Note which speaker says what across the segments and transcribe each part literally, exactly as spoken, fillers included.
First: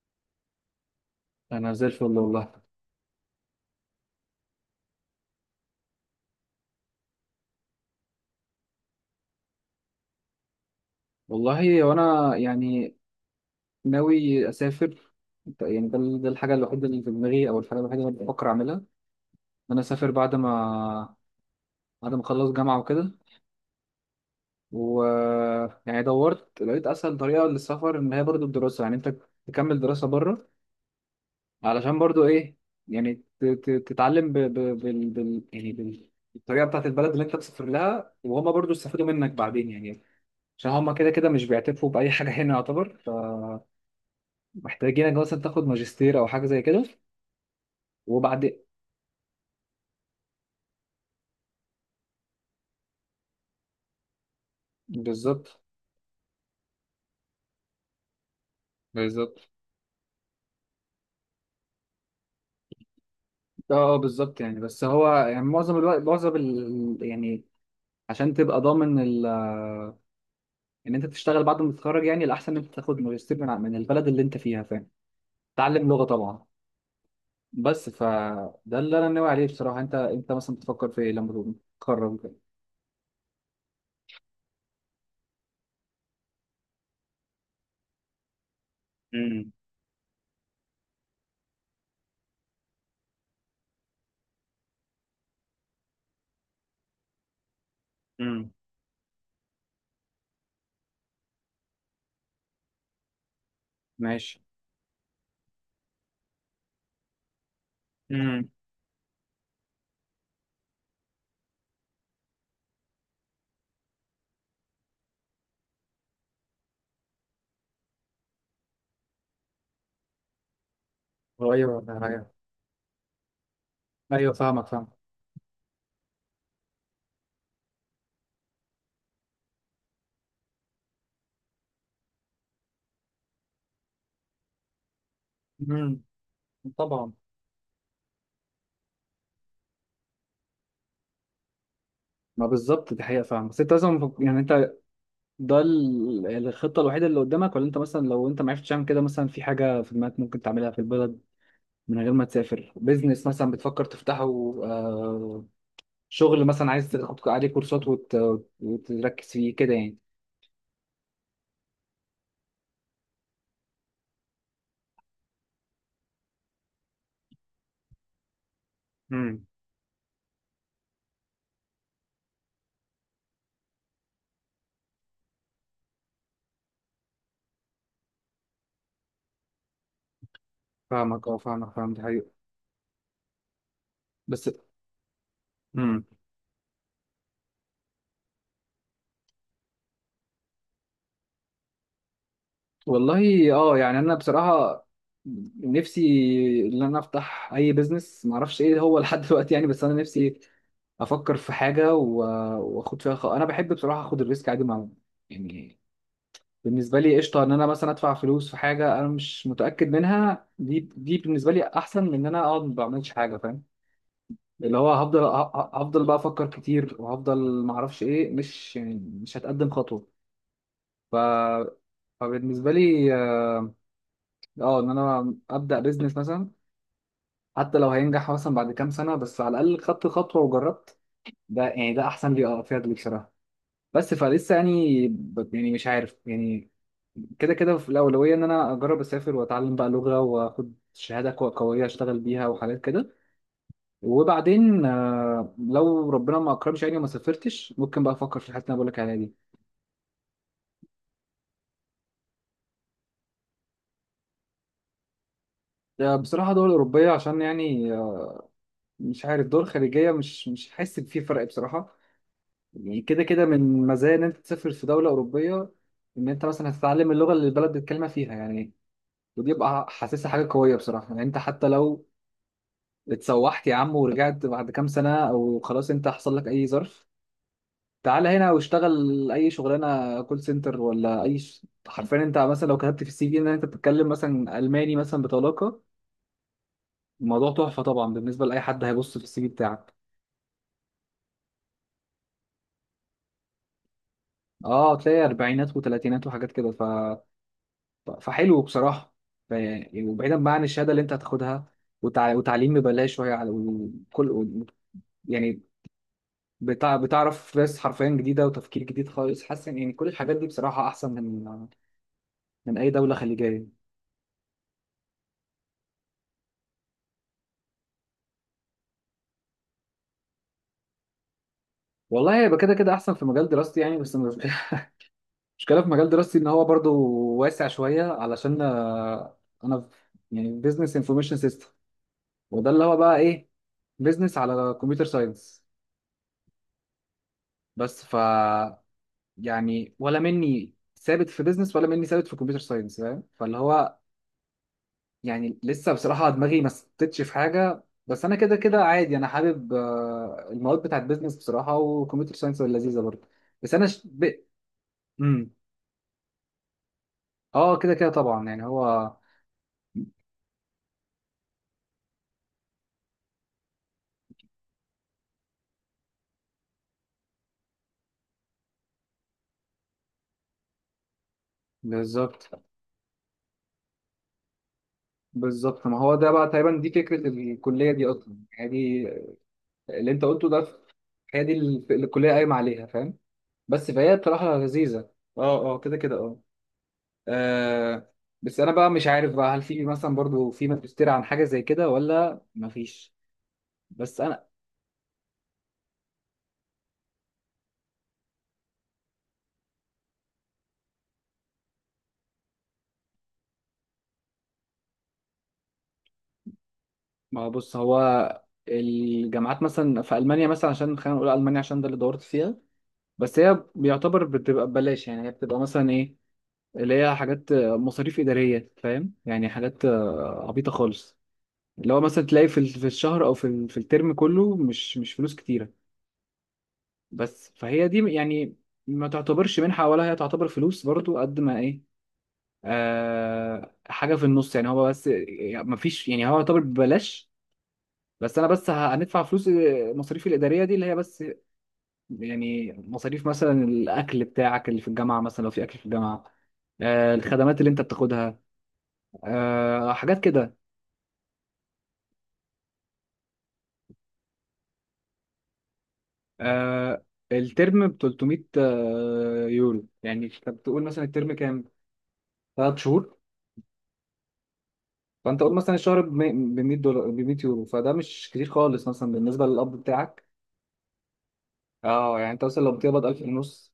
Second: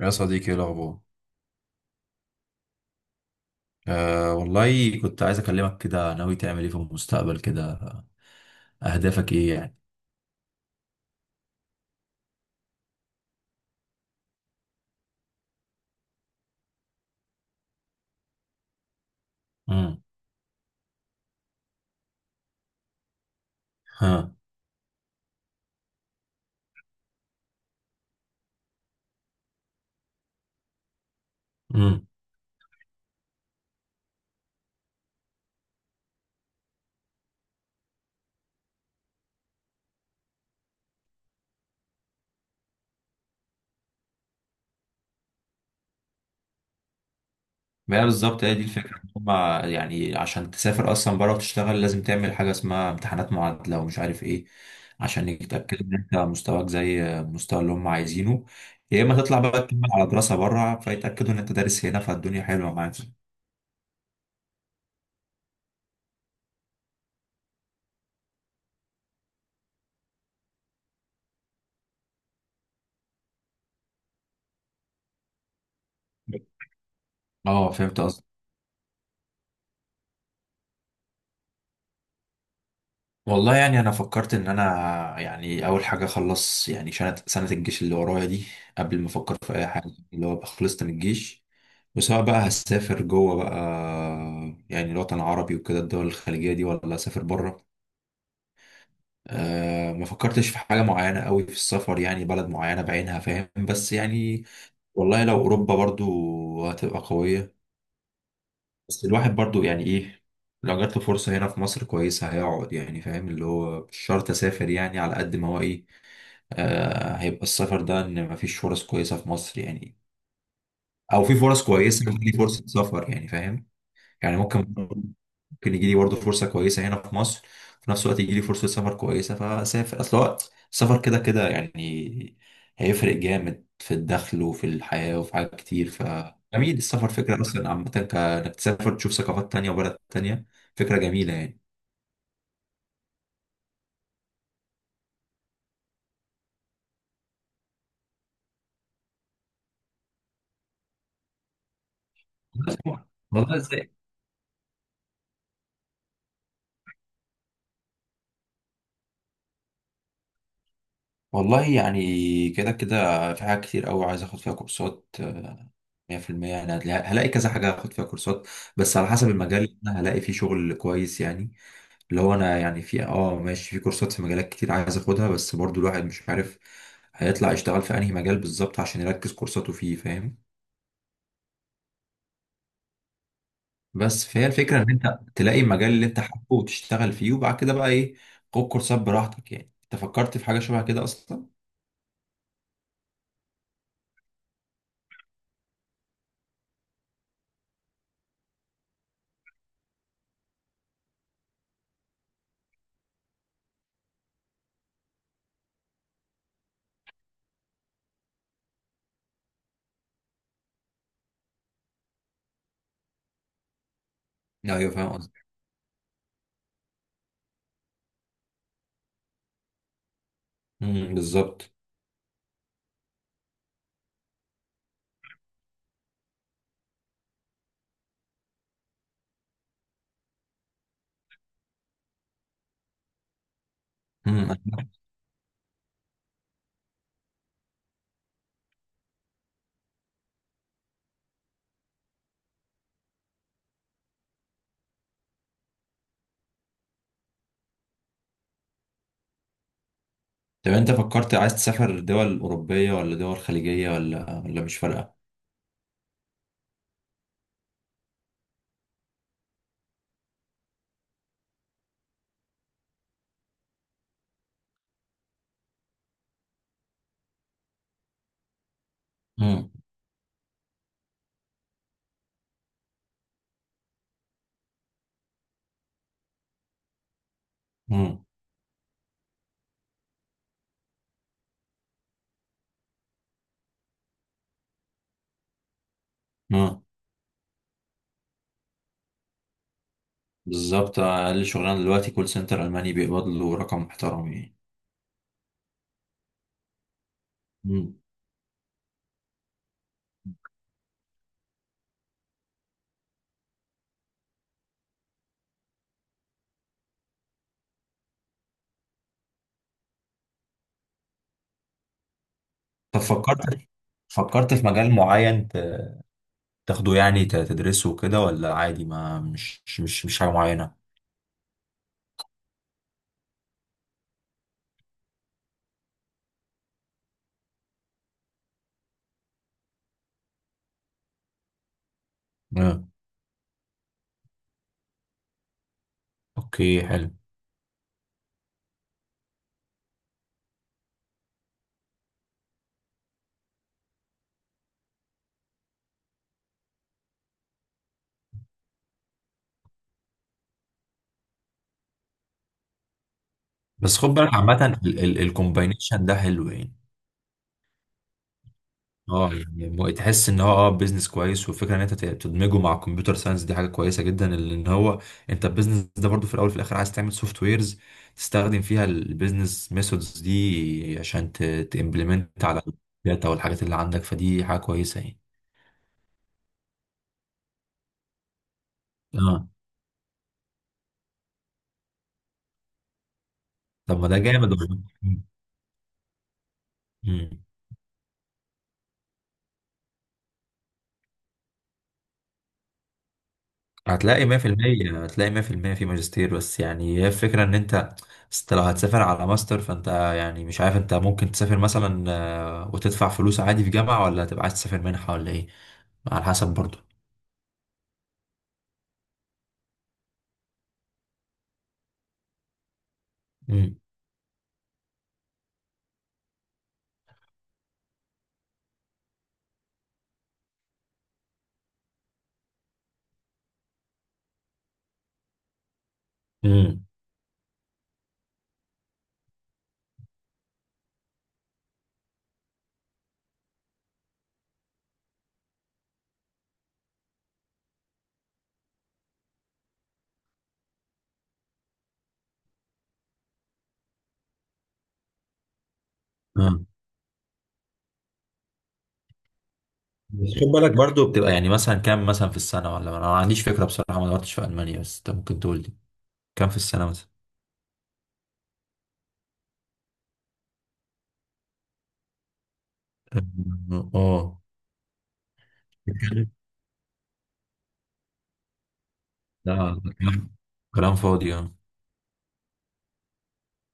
Speaker 1: يا صديقي، ايه الاخبار؟
Speaker 2: انا زي الفل والله.
Speaker 1: آه والله، كنت عايز اكلمك كده. ناوي تعمل ايه في المستقبل كده؟ اهدافك ايه يعني؟
Speaker 2: والله وانا يعني ناوي اسافر. يعني ده ده الحاجه الوحيده اللي في دماغي او الحاجه الوحيده اللي بفكر اعملها ان انا
Speaker 1: امم.
Speaker 2: اسافر بعد ما بعد ما اخلص جامعه وكده.
Speaker 1: ها.
Speaker 2: و يعني دورت لقيت اسهل طريقه للسفر ان هي برضو الدراسه، يعني انت تكمل دراسه بره علشان
Speaker 1: امم.
Speaker 2: برضو ايه، يعني ت- ت- تتعلم ب... ب... بال... بال... يعني بال... الطريقه بتاعت البلد اللي انت مسافر لها، وهما برضو استفادوا منك بعدين يعني. عشان هما كده كده مش بيعترفوا باي حاجه هنا، يعتبر محتاجينك مثلا تاخد ماجستير او حاجه زي كده.
Speaker 1: بقى بالظبط،
Speaker 2: وبعد
Speaker 1: هي دي الفكره. هما يعني عشان تسافر اصلا بره وتشتغل، لازم تعمل حاجه اسمها امتحانات معادله ومش عارف ايه، عشان
Speaker 2: بالظبط.
Speaker 1: يتاكدوا ان انت مستواك زي المستوى اللي هم عايزينه. يا اما تطلع
Speaker 2: بالظبط
Speaker 1: بقى تكمل على دراسه بره، فيتاكدوا ان انت دارس هنا، فالدنيا حلوه معاك.
Speaker 2: اه آه، بالظبط. يعني بس هو يعني معظم الوقت، معظم ال... يعني عشان تبقى ضامن ال... ان انت تشتغل بعد ما تتخرج يعني الاحسن ان انت تاخد ماجستير من ع- من البلد اللي انت فيها، فاهم، تعلم لغه طبعا.
Speaker 1: اه،
Speaker 2: بس
Speaker 1: فهمت.
Speaker 2: فده اللي انا ناوي عليه بصراحه. انت انت مثلا بتفكر في ايه لما تتخرج كده؟
Speaker 1: والله يعني انا فكرت ان انا يعني اول حاجه اخلص يعني سنه سنه الجيش اللي ورايا دي، قبل ما افكر
Speaker 2: امم.
Speaker 1: في اي حاجه. اللي هو ابقى خلصت من الجيش، وسواء بقى هسافر جوه بقى، يعني الوطن العربي وكده، الدول الخليجيه دي، ولا اسافر بره.
Speaker 2: امم.
Speaker 1: أه، ما فكرتش في حاجه معينه قوي في السفر، يعني بلد معينه بعينها، فاهم؟ بس
Speaker 2: ماشي.
Speaker 1: يعني والله لو اوروبا، برضو هتبقى قويه.
Speaker 2: امم.
Speaker 1: بس الواحد برضو يعني ايه، لو جات له فرصه هنا في مصر كويسه، هيقعد، يعني فاهم؟ اللي هو مش شرط اسافر، يعني على قد ما هو ايه. آه، هيبقى السفر ده ان مفيش فرص كويسه في مصر يعني، او في
Speaker 2: ايوه،
Speaker 1: فرص كويسه بس
Speaker 2: ايوه،
Speaker 1: ليه فرصه سفر، يعني فاهم؟
Speaker 2: ايوه،
Speaker 1: يعني
Speaker 2: فاهمك
Speaker 1: ممكن،
Speaker 2: فاهم.
Speaker 1: ممكن يجي لي برضه فرصه كويسه هنا في مصر، في نفس الوقت يجي لي فرصه سفر كويسه، فاسافر. اصل هو السفر كده كده يعني هيفرق جامد في الدخل وفي الحياه وفي حاجات كتير.
Speaker 2: امم.
Speaker 1: ف جميل السفر
Speaker 2: طبعا.
Speaker 1: فكره اصلا عامه، كانك تسافر تشوف ثقافات تانية وبلد تانية، فكره جميله يعني.
Speaker 2: ما بالظبط دي حقيقه فاهم. بس انت لازم يعني انت، ده ال- الخطة الوحيدة اللي قدامك، ولا انت مثلا لو انت ما عرفتش تعمل كده، مثلا في حاجة في دماغك ممكن تعملها في البلد من غير ما تسافر؟
Speaker 1: والله
Speaker 2: بيزنس مثلا بتفكر
Speaker 1: والله
Speaker 2: تفتحه؟ آه، شغل مثلا عايز تاخد عليه كورسات وت... وتركز فيه كده يعني؟
Speaker 1: والله يعني كده كده في حاجات كتير قوي عايز اخد فيها كورسات. آه، مية في المية يعني هتلاقي- هلاقي كذا حاجة هاخد فيها كورسات، بس على حسب
Speaker 2: امم.
Speaker 1: المجال اللي انا هلاقي فيه شغل كويس يعني. اللي هو انا يعني في اه ماشي، في كورسات في مجالات كتير عايز اخدها، بس برضو الواحد مش عارف هيطلع يشتغل في انهي مجال بالظبط عشان يركز كورساته فيه، فاهم؟
Speaker 2: فاهمك اه، فاهمك فاهم، دي حقيقة.
Speaker 1: بس فهي
Speaker 2: بس
Speaker 1: الفكرة ان انت تلاقي المجال
Speaker 2: مم.
Speaker 1: اللي انت حابه وتشتغل فيه، وبعد كده بقى ايه، خد كورسات براحتك. يعني انت فكرت في حاجة شبه كده اصلا؟
Speaker 2: والله اه يعني انا بصراحه نفسي ان انا افتح اي بيزنس، ما اعرفش ايه هو لحد دلوقتي يعني. بس انا نفسي افكر في حاجه و- واخد فيها خ... انا بحب بصراحه اخد الريسك عادي. مع يعني بالنسبه لي قشطه ان انا مثلا ادفع فلوس في حاجه انا مش متاكد منها، دي دي بالنسبه لي احسن من ان انا اقعد ما بعملش حاجه، فاهم. اللي
Speaker 1: ايوه،
Speaker 2: هو
Speaker 1: فاهم
Speaker 2: هفضل ه-
Speaker 1: قصدي.
Speaker 2: ه- هفضل بقى افكر كتير، وهفضل ما اعرفش ايه، مش يعني، مش هتقدم خطوه. ف...
Speaker 1: أمم، بالظبط.
Speaker 2: فبالنسبه لي اه ان انا ابدا بيزنس مثلا، حتى لو هينجح مثلا بعد كام سنه، بس على الاقل خدت خطوه وجربت. ده يعني ده احسن لي، اه فيها دي بصراحه. بس فلسه يعني، ب- يعني مش عارف يعني. كده كده في الاولويه ان انا اجرب اسافر واتعلم بقى لغه واخد شهاده كو- قويه اشتغل بيها وحاجات كده. وبعدين آه، لو ربنا ما اكرمش يعني وما سافرتش، ممكن بقى افكر في الحته اللي أنا بقول لك عليها دي.
Speaker 1: طب انت فكرت عايز تسافر دول أوروبية، ولا دول خليجية، ولا ولا مش فارقة؟
Speaker 2: آه، بصراحه دول اوروبيه، عشان يعني آه، مش عارف، دول خارجيه مش مش حاسس إن في فرق بصراحه. يعني كده كده من مزايا ان انت تسافر في دوله اوروبيه ان انت مثلا هتتعلم اللغه اللي البلد بيتكلمها فيها يعني. ودي
Speaker 1: امم.
Speaker 2: بقى حاسسها حاجه قويه بصراحه. يعني انت حتى لو اتسوحت يا عم ورجعت بعد كام سنه، او خلاص انت حصل لك اي ظرف،
Speaker 1: امم.
Speaker 2: تعالى هنا واشتغل اي شغلانه كول سنتر ولا اي ش... حرفيا انت مثلا لو كتبت في السي في ان انت بتتكلم مثلا الماني مثلا بطلاقه،
Speaker 1: امم.
Speaker 2: الموضوع تحفه طبعا بالنسبه لاي حد هيبص في السي في بتاعك.
Speaker 1: بالظبط، أقل شغلانة دلوقتي كول سنتر ألماني بيقبض له رقم محترم يعني.
Speaker 2: اه تلاقي اربعينات وثلاثينات وحاجات كده.
Speaker 1: امم.
Speaker 2: ف- فحلو بصراحة. ف- يعني وبعيدا بقى عن الشهادة اللي انت هتاخدها، وتع- وتعليم ببلاش، وهي على- وكل و- يعني بتع... بتعرف ناس حرفيا جديدة وتفكير جديد خالص. حاسس ان يعني كل الحاجات دي بصراحة أحسن من من أي
Speaker 1: طب
Speaker 2: دولة
Speaker 1: فكرت،
Speaker 2: خليجية.
Speaker 1: فكرت في مجال معين ت- تاخده يعني ت- تدرسه كده، ولا عادي ما مش مش مش حاجة معينة؟
Speaker 2: والله هيبقى كده كده أحسن في مجال دراستي يعني، بس مش- المشكلة في مجال دراستي إن هو برضو واسع شوية، علشان آه، أنا في- يعني بزنس انفورميشن سيستم، وده اللي
Speaker 1: امم.
Speaker 2: هو بقى إيه، بزنس على كمبيوتر ساينس.
Speaker 1: اوكي، حلو.
Speaker 2: بس ف يعني ولا مني ثابت في بيزنس ولا مني ثابت في كمبيوتر ساينس، فاهم، فاللي هو يعني لسه بصراحة دماغي ما ثبتتش في حاجة. بس انا كده كده عادي انا حابب آه، المواد بتاعت بيزنس بصراحة، وكمبيوتر ساينس لذيذة برضه. بس انا
Speaker 1: بس
Speaker 2: ش...
Speaker 1: خد
Speaker 2: ب...
Speaker 1: بالك عامة ال- ال-
Speaker 2: مم.
Speaker 1: الكومباينيشن ده حلو يعني.
Speaker 2: اه كده كده طبعا يعني، هو
Speaker 1: اه يعني مو- تحس ان هو اه بيزنس كويس، والفكره ان انت ت- تدمجه مع الكمبيوتر ساينس، دي حاجه كويسه جدا، لان هو انت البيزنس ده برضو في الاول وفي الاخر عايز تعمل سوفت ويرز تستخدم فيها البيزنس ميثودز دي عشان تمبلمنت
Speaker 2: بالظبط.
Speaker 1: على الداتا والحاجات اللي عندك، فدي حاجه كويسه يعني.
Speaker 2: بالظبط ما هو ده بقى تقريبا دي فكرة الكلية دي اصلا، يعني دي
Speaker 1: اه.
Speaker 2: اللي انت قلته ده، هي دي ال- الكلية قايمة عليها، فاهم. بس
Speaker 1: طب ما
Speaker 2: فهي
Speaker 1: ده جامد
Speaker 2: بصراحة
Speaker 1: والله.
Speaker 2: لذيذة. اه اه كده كده اه. آه بس انا بقى مش عارف بقى هل في مثلا برضو في ماجستير عن حاجه زي كده ولا مفيش. بس
Speaker 1: هتلاقي
Speaker 2: انا،
Speaker 1: مية في المية، هتلاقي مية في المية في ماجستير. بس يعني هي الفكرة ان انت، أصل لو هتسافر على ماستر، فانت يعني مش عارف، انت ممكن تسافر مثلا آه، وتدفع فلوس عادي في جامعة، ولا هتبقى عايز تسافر منحة، ولا ايه؟ على حسب برضو.
Speaker 2: ما هو بص، هو الجامعات مثلا في المانيا، مثلا عشان خلينا نقول المانيا عشان ده اللي دورت فيها. بس هي
Speaker 1: امم.
Speaker 2: بيعتبر بتبقى ببلاش، يعني هي بتبقى مثلا ايه، اللي هي حاجات مصاريف اداريه، فاهم، يعني حاجات آه، عبيطه خالص. اللي هو مثلا تلاقي في ال- في الشهر، او في ال- في الترم كله، مش مش فلوس كتيره.
Speaker 1: امم.
Speaker 2: بس فهي دي يعني ما تعتبرش منحه، ولا هي تعتبر فلوس برضو، قد ما ايه، آه، حاجه في النص، يعني هو. بس يعني مفيش، يعني هو يعتبر ببلاش، بس انا بس ه- هندفع فلوس مصاريفي الاداريه دي اللي هي بس، يعني مصاريف مثلا الاكل بتاعك اللي في الجامعه مثلا لو في اكل في الجامعه،
Speaker 1: آه.
Speaker 2: آه، الخدمات اللي انت بتاخدها، آه، حاجات
Speaker 1: بس خد
Speaker 2: كده.
Speaker 1: بالك برضو بتبقى يعني مثلا كام مثلا في السنة؟ ولا انا ما عنديش فكرة بصراحة، ما دورتش في ألمانيا، بس انت ممكن تقول لي كام في السنة
Speaker 2: آه،
Speaker 1: مثلا.
Speaker 2: الترم ب ثلاثمية آه، يورو، يعني انت بتقول مثلا الترم كام، ثلاث شهور،
Speaker 1: أم، اه.
Speaker 2: فانت قول مثلا الشهر ب مية دولار، ب مية يورو، فده مش كتير خالص مثلا بالنسبه للقبض
Speaker 1: لا،
Speaker 2: بتاعك.
Speaker 1: كلام، كلام فاضي. اه.
Speaker 2: اه يعني انت مثلا لو بتقبض الف ونص،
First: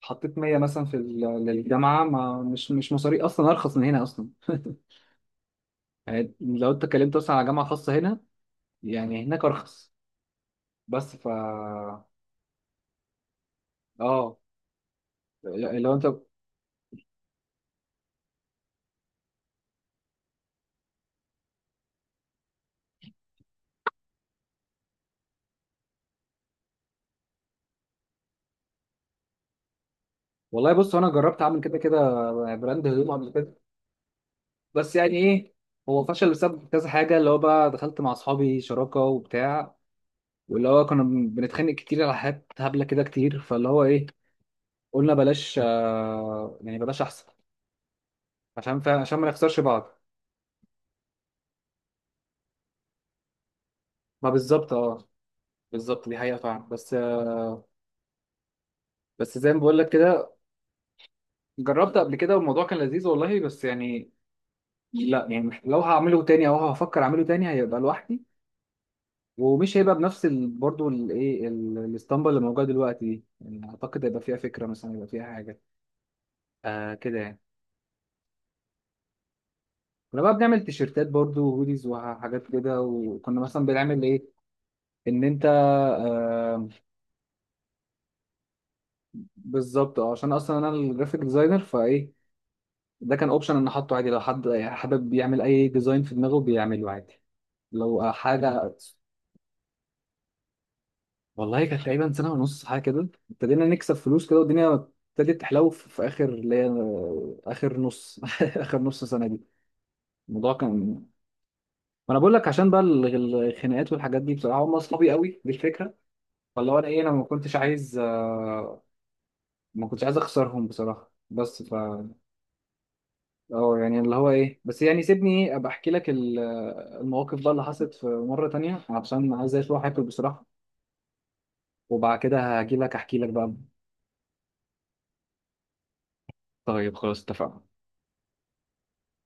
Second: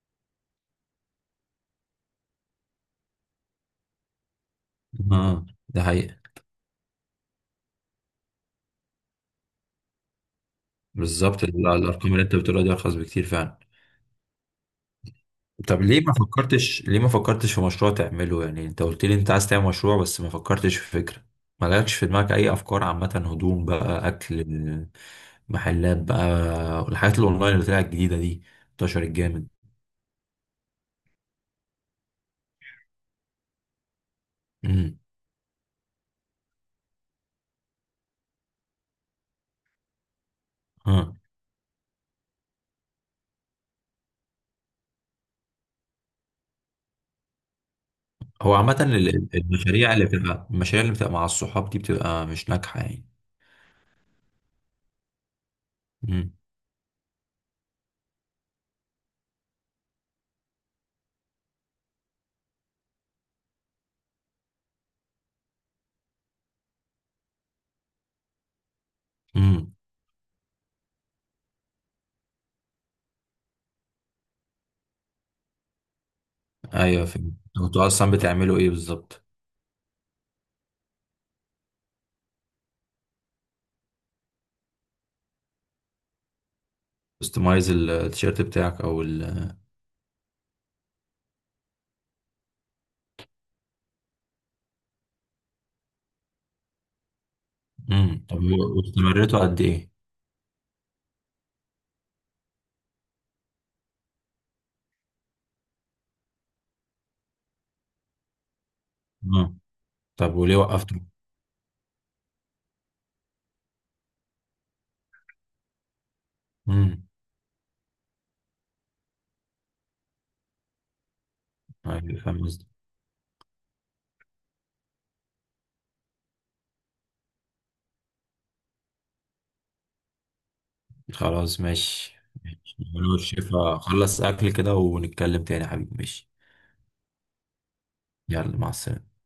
Speaker 2: حطيت مية مثلا في ال- للجامعه، ما مش، مش مصاري اصلا ارخص من هنا اصلا
Speaker 1: آه، ده حقيقة.
Speaker 2: يعني لو انت اتكلمت اصلا على جامعه خاصه هنا، يعني هناك ارخص. بس ف
Speaker 1: بالظبط ال- الارقام اللي انت بتقولها دي ارخص بكتير فعلا.
Speaker 2: اه لا-
Speaker 1: طب
Speaker 2: لو
Speaker 1: ليه
Speaker 2: انت.
Speaker 1: ما فكرتش، ليه ما فكرتش في مشروع تعمله؟ يعني انت قلت لي انت عايز تعمل مشروع، بس ما فكرتش في فكرة؟ ما لكش في دماغك اي افكار عامة؟ هدوم بقى، اكل، محلات بقى، الحاجات الاونلاين اللي طلعت الجديدة دي، انتشرت جامد.
Speaker 2: والله بص انا جربت اعمل كده كده براند هدوم قبل كده، بس
Speaker 1: امم.
Speaker 2: يعني ايه، هو فشل بسبب كذا حاجه، اللي هو بقى دخلت مع اصحابي شراكه وبتاع، واللي هو كنا
Speaker 1: ها.
Speaker 2: بن- بنتخانق كتير على حاجات هبله كده كتير. فاللي هو ايه، قلنا بلاش آه، يعني بلاش احسن
Speaker 1: هو عامة
Speaker 2: عشان
Speaker 1: ال-
Speaker 2: فعلا عشان ما
Speaker 1: ال-
Speaker 2: نخسرش
Speaker 1: المشاريع
Speaker 2: بعض.
Speaker 1: اللي بتبقى، المشاريع اللي بتبقى مع الصحاب دي بتبقى مش ناجحة يعني.
Speaker 2: ما بالظبط اه، بالظبط دي
Speaker 1: امم.
Speaker 2: حقيقة فعلا. بس بس زي ما بقول لك كده، جربت قبل كده والموضوع كان لذيذ والله. بس يعني لا يعني، مح- لو هعمله تاني او هفكر اعمله تاني هيبقى لوحدي،
Speaker 1: امم.
Speaker 2: ومش هيبقى بنفس ال... برضه الايه ال- الاسطمبة اللي موجودة دلوقتي دي. يعني اعتقد هيبقى فيها فكرة مثلا، هيبقى فيها حاجة آه
Speaker 1: ايوه،
Speaker 2: كده
Speaker 1: فهمت.
Speaker 2: يعني.
Speaker 1: طب انتوا اصلا بتعملوا ايه بالظبط؟
Speaker 2: كنا بقى بنعمل تيشيرتات برضه وهوديز وحاجات كده، وكنا مثلا بنعمل ايه، ان انت آه
Speaker 1: كستمايز التيشيرت بتاعك او ال.
Speaker 2: بالظبط. اه عشان اصلا انا الجرافيك ديزاينر، فايه ده كان اوبشن ان احطه عادي، لو حد حابب يعمل اي ديزاين في دماغه بيعمله عادي لو
Speaker 1: امم. طب
Speaker 2: حاجه.
Speaker 1: واستمريتوا قد ايه؟
Speaker 2: والله كانت تقريبا سنه ونص حاجه كده، ابتدينا نكسب فلوس كده، والدنيا ابتدت تحلو في في اخر اللي هي، اخر نص اخر نص سنه دي.
Speaker 1: طب
Speaker 2: الموضوع
Speaker 1: وليه وقفته؟
Speaker 2: كان، ما انا بقول لك عشان بقى ال- ال- الخناقات والحاجات دي بصراحه، هم اصحابي قوي دي الفكره. فاللي هو انا ايه،
Speaker 1: امم.
Speaker 2: انا ما كنتش عايز آه، ما كنتش عايز اخسرهم بصراحه. بس ف
Speaker 1: أيوة، فاهم قصدي.
Speaker 2: اه يعني اللي هو ايه، بس يعني سيبني ابقى احكي لك ال- المواقف بقى اللي حصلت في مره تانية عشان عايز اروح اكل بصراحه،
Speaker 1: خلاص،
Speaker 2: وبعد
Speaker 1: ماشي.
Speaker 2: كده هاجي
Speaker 1: ماشي.
Speaker 2: لك
Speaker 1: أنا
Speaker 2: احكي لك بقى.
Speaker 1: والشيف هخلص أكل كده ونتكلم تاني يا حبيبي، ماشي؟
Speaker 2: طيب خلاص اتفقنا.
Speaker 1: يلا، مع السلامة.